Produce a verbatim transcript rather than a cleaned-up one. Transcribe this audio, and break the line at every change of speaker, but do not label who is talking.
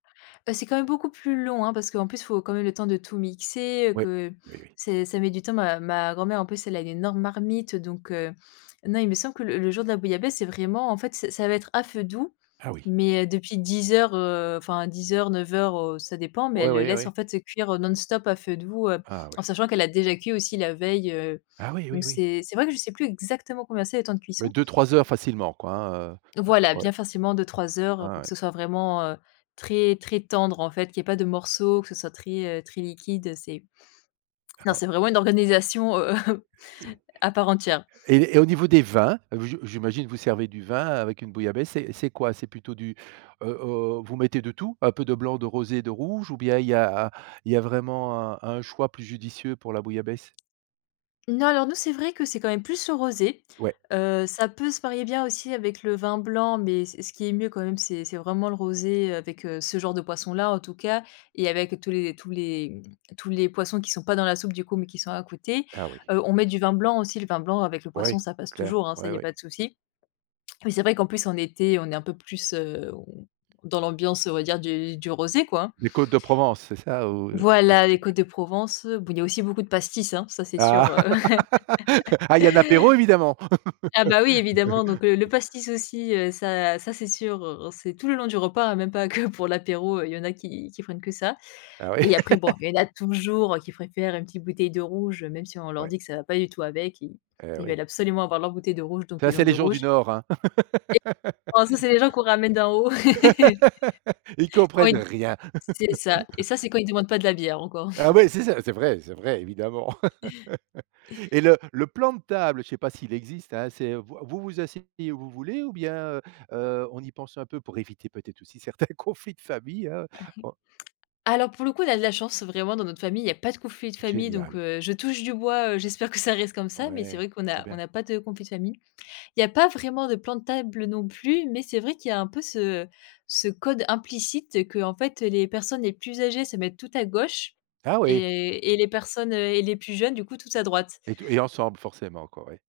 Bah, c'est quand même beaucoup plus long, hein. Parce qu'en plus, il faut quand même le temps de tout mixer, heu,
Ouais.
que
Oui, oui.
c'est ça met du temps, ma ma grand-mère, en plus, elle a une énorme marmite donc heu, non, il me semble que le le jour de la bouillabaisse, c'est vraiment, en fait, c'est ça va être à feu doux
Ah oui?
mais heu, depuis dix heures, heu, enfin, dix heures, neuf heures, heu, ça dépend. Mais
Ouais,
elle le
oui,
laisse,
oui.
en fait, cuire, heu, non-stop à feu doux, heu,
Ah oui.
en sachant qu'elle a déjà cuit aussi la veille, heu.
Ah oui,
Donc
oui, oui.
c'est c'est vrai que je sais plus exactement combien c'est, les temps de
Mais
cuisson.
deux-trois heures facilement, quoi, hein, heu, c'est
Voilà,
la ouais.
bien facilement deux-trois heures
Ah
pour que
ouais.
ce soit vraiment, heu, très, très tendre, en fait, qu'il y ait pas de morceaux, que ce soit très, heu, très liquide, heu, c'est non
Hein.
c'est vraiment une organisation, heu heu, à part entière.
Et et au niveau des vins? Heu, je je j'imagine vous servez du vin avec une bouillabaisse, c'est c'est quoi? C'est plutôt du, heu heu, vous mettez de tout? Un peu de blanc? De rosé? De rouge? Ou bien il y a il y a vraiment un un choix plus judicieux pour la bouillabaisse?
Non, alors nous, c'est vrai que c'est quand même plus le rosé,
Ouais.
heu, ça peut se marier bien aussi avec le vin blanc, mais ce ce qui est mieux quand même, c'est c'est vraiment le rosé, heu, avec ce genre de poisson-là, en tout cas et avec tous les tous les, mmh, tous les poissons qui sont pas dans la soupe, du coup, mais qui sont à côté.
Ah oui.
Heu, on met du vin blanc aussi, le vin blanc avec le
Ouais,
poisson ça passe
clair.
toujours, hein, ça,
Ouais,
il y a
ouais.
pas de souci. Mais c'est vrai qu'en plus, en été, on est un peu plus, heu on dans l'ambiance on va dire du du rosé, quoi.
Les côtes de Provence, c'est ça ou?
Voilà, les
[unintelligible]
Côtes de Provence, bon, il y a aussi beaucoup de pastis, hein, ça, c'est sûr,
Ah!
heu
Ah il y a un apéro évidemment!
Ah bah, oui, évidemment, donc heu, le pastis aussi, heu, ça ça, c'est sûr, heu, c'est tout le long du repas même pas que pour l'apéro, il y en a qui qui prennent que ça
Ah oui.
et après bon, il y en a toujours qui préfèrent une petite bouteille de rouge même si on leur
Ouais.
dit que ça va pas du tout avec, ils
Et
ils veulent
oui.
absolument avoir leur bouteille de rouge, donc
Ça
ils
c'est
ont
les
du
gens du
rouge
nord, hein!
et oh ça, c'est les gens qu'on ramène d'en haut.
Ils
Quand
comprennent
ils
rien!
c'est ça. Et ça, c'est quand ils demandent pas de la bière encore.
Ah oui, c'est ça, c'est vrai, c'est vrai évidemment! Et le le plan de table, je sais pas s'il existe, hein, c'est heu, vous vous asseyez où vous voulez ou bien, heu heu, on y pense un peu? Pour éviter peut-être aussi certains conflits de famille, hein,
A i
oh
alors, pour le coup, on a de la chance, vraiment, dans notre famille, il y a pas de conflits de famille donc
Génial.
heu, je touche du bois, heu, j'espère que ça reste comme ça, mais c'est
Ouais,
vrai qu'on
trop
a on
bien.
n'a pas de conflit de famille. Il y a pas vraiment de plan de table non plus, mais c'est vrai qu'il y a un peu ce ce code implicite qu'en fait les personnes les plus âgées se mettent tout à gauche
Ah oui?
et et les personnes, heu et les plus jeunes, du coup, tout à droite.
Et touj et ensemble forcément, quoi, ouais.